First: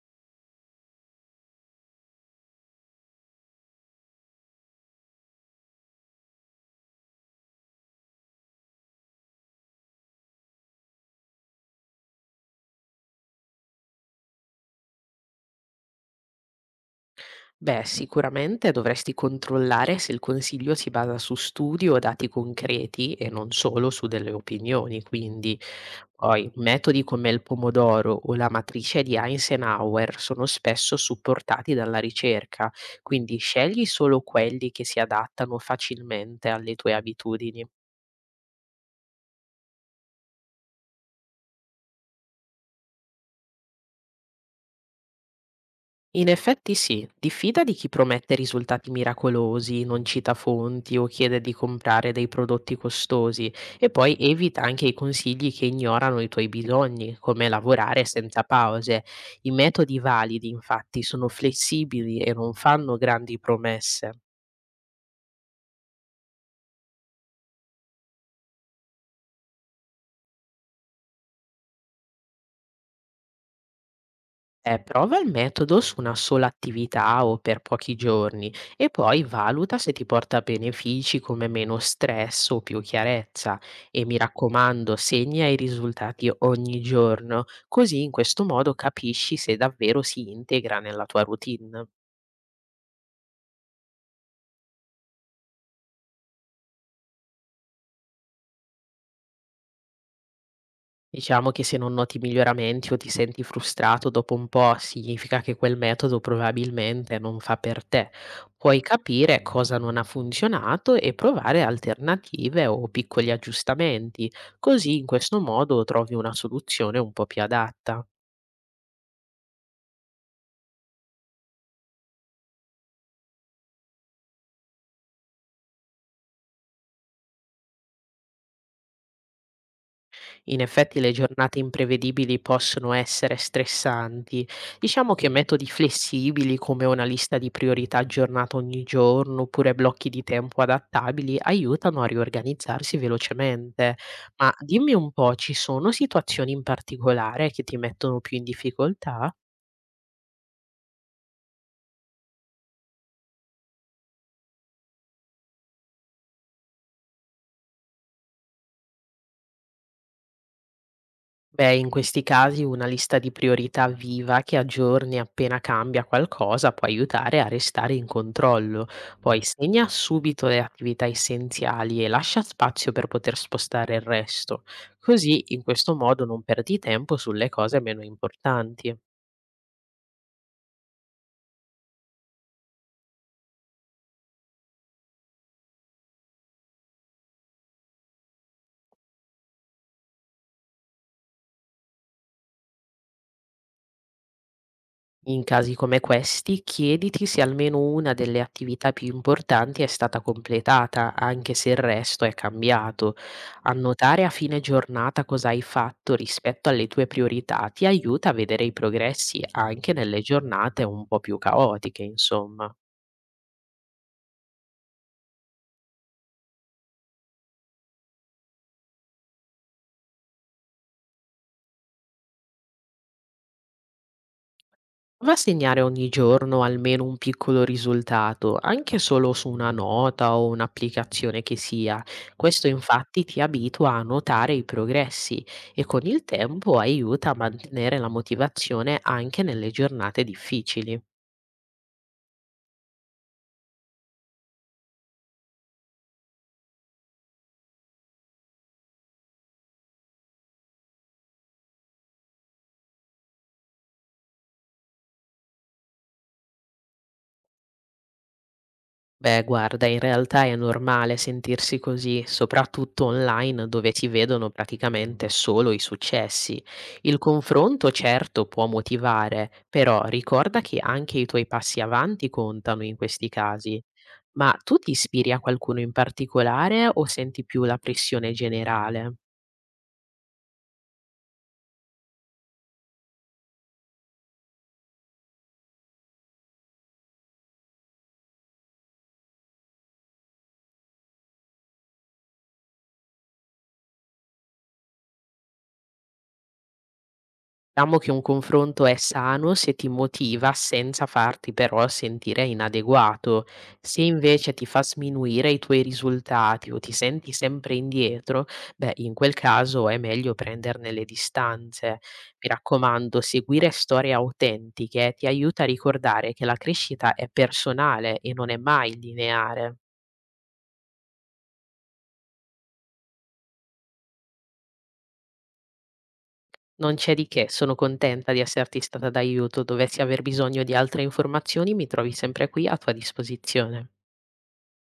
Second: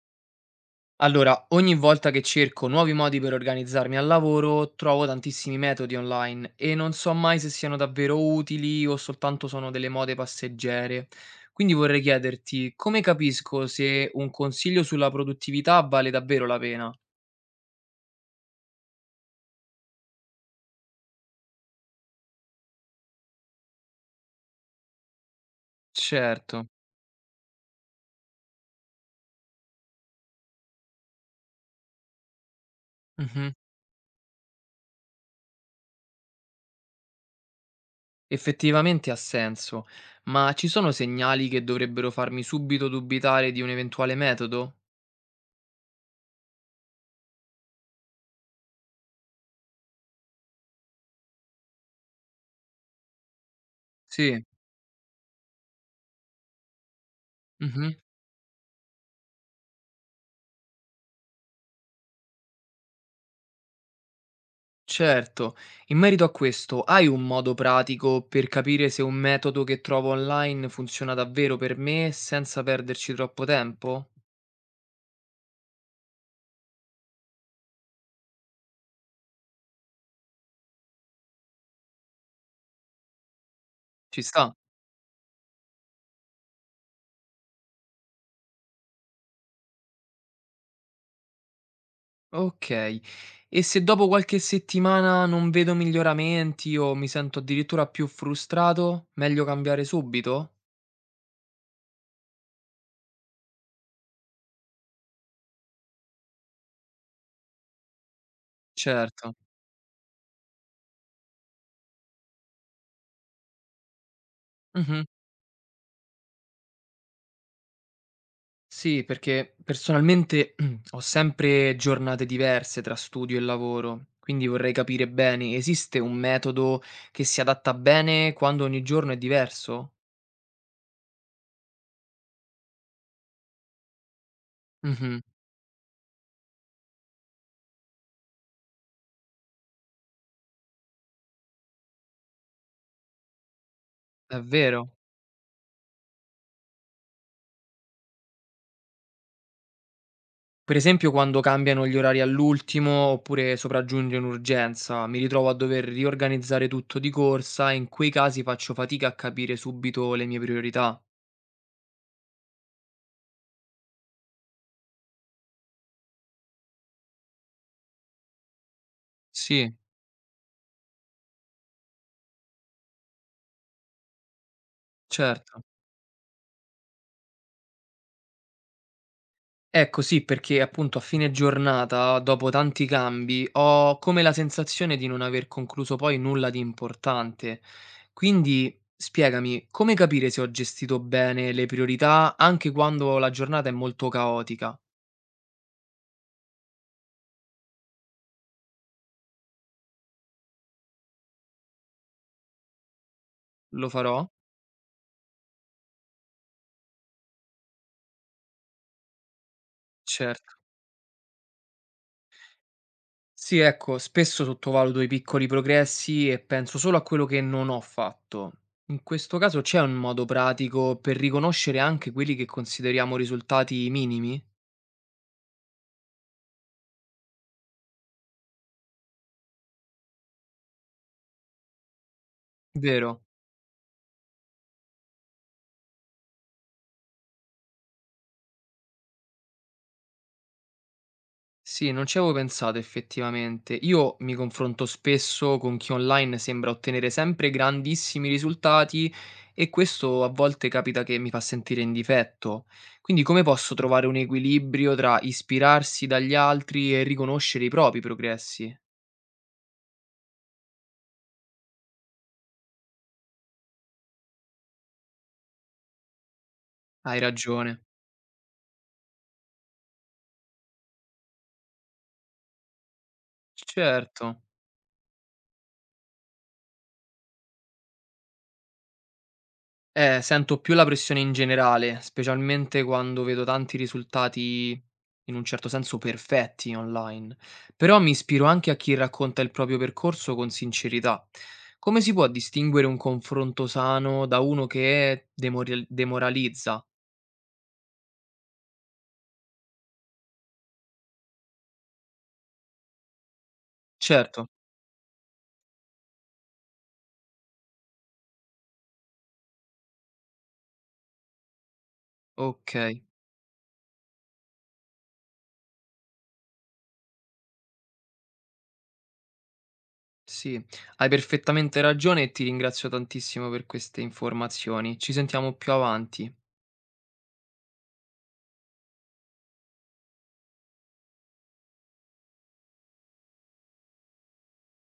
Allora, ogni volta che cerco nuovi modi per organizzarmi al lavoro, trovo tantissimi metodi online e non so mai se siano davvero utili o soltanto sono delle mode passeggere. Quindi vorrei chiederti come capisco se un consiglio sulla produttività vale davvero la pena? Beh, sicuramente dovresti controllare se il consiglio si basa su studi o dati concreti e non solo su delle opinioni, quindi poi Certo. metodi come il pomodoro o la matrice di Eisenhower sono spesso supportati dalla ricerca, quindi Mhm. scegli solo quelli che si adattano facilmente alle tue abitudini. Effettivamente ha senso, ma ci sono segnali che dovrebbero farmi subito dubitare di un eventuale metodo? In effetti sì, diffida di chi promette risultati miracolosi, non cita fonti o chiede di comprare dei prodotti costosi e poi Sì. evita anche i consigli che ignorano i tuoi bisogni, come Mhm. lavorare senza pause. I metodi validi infatti sono flessibili e non fanno grandi promesse. Certo, in merito a questo, hai un modo pratico per capire se un metodo che trovo online funziona davvero per me senza perderci troppo tempo? Prova il metodo su una sola attività o per pochi giorni e poi valuta se ti porta benefici come meno stress o più chiarezza. E mi Ci sta? raccomando, segna i risultati ogni giorno, così in questo modo capisci se davvero si integra nella tua routine. Ok. E se dopo qualche settimana non vedo miglioramenti o mi sento addirittura più frustrato, meglio cambiare subito? Diciamo che se non noti miglioramenti o ti senti frustrato dopo un po', significa che quel metodo probabilmente non fa per te. Puoi Certo. capire cosa non ha funzionato e provare alternative o piccoli aggiustamenti, così Mhm. in questo modo trovi una soluzione un po' più adatta. Sì, perché personalmente ho sempre giornate diverse tra studio e lavoro, quindi vorrei capire bene, esiste un metodo che si adatta bene quando ogni giorno è diverso? In effetti le giornate imprevedibili possono essere stressanti. Diciamo Mhm, che metodi flessibili come una lista di priorità aggiornata ogni giorno oppure blocchi di tempo adattabili aiutano a riorganizzarsi velocemente. è Ma vero. dimmi un po', ci sono situazioni in particolare che ti mettono più in difficoltà? Per esempio quando cambiano gli orari all'ultimo oppure sopraggiunge un'urgenza, mi ritrovo a dover riorganizzare tutto di corsa e in quei casi faccio fatica a capire subito le mie priorità. Beh, in questi casi una lista di priorità viva che aggiorni appena cambia qualcosa può aiutare a restare in controllo. Poi Sì, segna subito le attività essenziali e lascia spazio per poter spostare il resto. Così, in certo. questo modo, non perdi tempo sulle cose meno importanti. Ecco sì, perché appunto a fine giornata, dopo tanti cambi, ho come la sensazione di non aver concluso poi nulla di importante. Quindi spiegami, come capire se ho gestito bene le priorità anche quando la giornata è molto caotica? In casi come questi, chiediti se almeno una delle attività più importanti è stata completata, anche se il resto è cambiato. Lo Annotare farò? a fine giornata cosa hai fatto rispetto alle tue priorità ti aiuta a vedere i progressi anche nelle Certo. giornate un po' più caotiche, insomma. Sì, ecco, spesso sottovaluto i piccoli progressi e penso solo a quello che non ho fatto. In questo caso c'è un modo pratico per riconoscere anche quelli che consideriamo risultati minimi? Prova a segnare ogni giorno almeno un piccolo risultato, anche solo su una nota o un'applicazione che sia. Questo Vero? infatti ti abitua a notare i progressi e con il tempo aiuta a mantenere la motivazione anche nelle giornate difficili. Sì, non ci avevo pensato effettivamente. Io mi confronto spesso con chi online sembra ottenere sempre grandissimi risultati e questo a volte capita che mi fa sentire in difetto. Quindi come posso trovare un equilibrio tra ispirarsi dagli altri e riconoscere i propri progressi? Beh, guarda, in realtà è normale sentirsi così, soprattutto online dove ti vedono praticamente solo i successi. Il Hai ragione. confronto certo può motivare, però ricorda che anche i tuoi passi avanti contano in questi casi. Certo. Ma tu ti ispiri a qualcuno in particolare o senti più la pressione generale? Sento più la pressione in generale, specialmente quando vedo tanti risultati in un certo senso perfetti online. Però mi ispiro anche a chi racconta il proprio percorso con sincerità. Come si può distinguere un confronto sano da uno che demoralizza? Diciamo che un confronto è sano se ti motiva senza farti però sentire inadeguato. Se Certo, invece ti fa sminuire i tuoi risultati o ti senti sempre indietro, beh, in quel caso è meglio prenderne le distanze. Mi ok, raccomando, seguire storie autentiche ti aiuta a ricordare che la crescita è personale e non è mai lineare. sì, hai perfettamente ragione e ti ringrazio tantissimo per queste informazioni. Ci sentiamo più avanti. Non c'è di che, sono contenta di esserti stata d'aiuto. Dovessi aver bisogno di altre informazioni, mi trovi sempre qui a tua disposizione.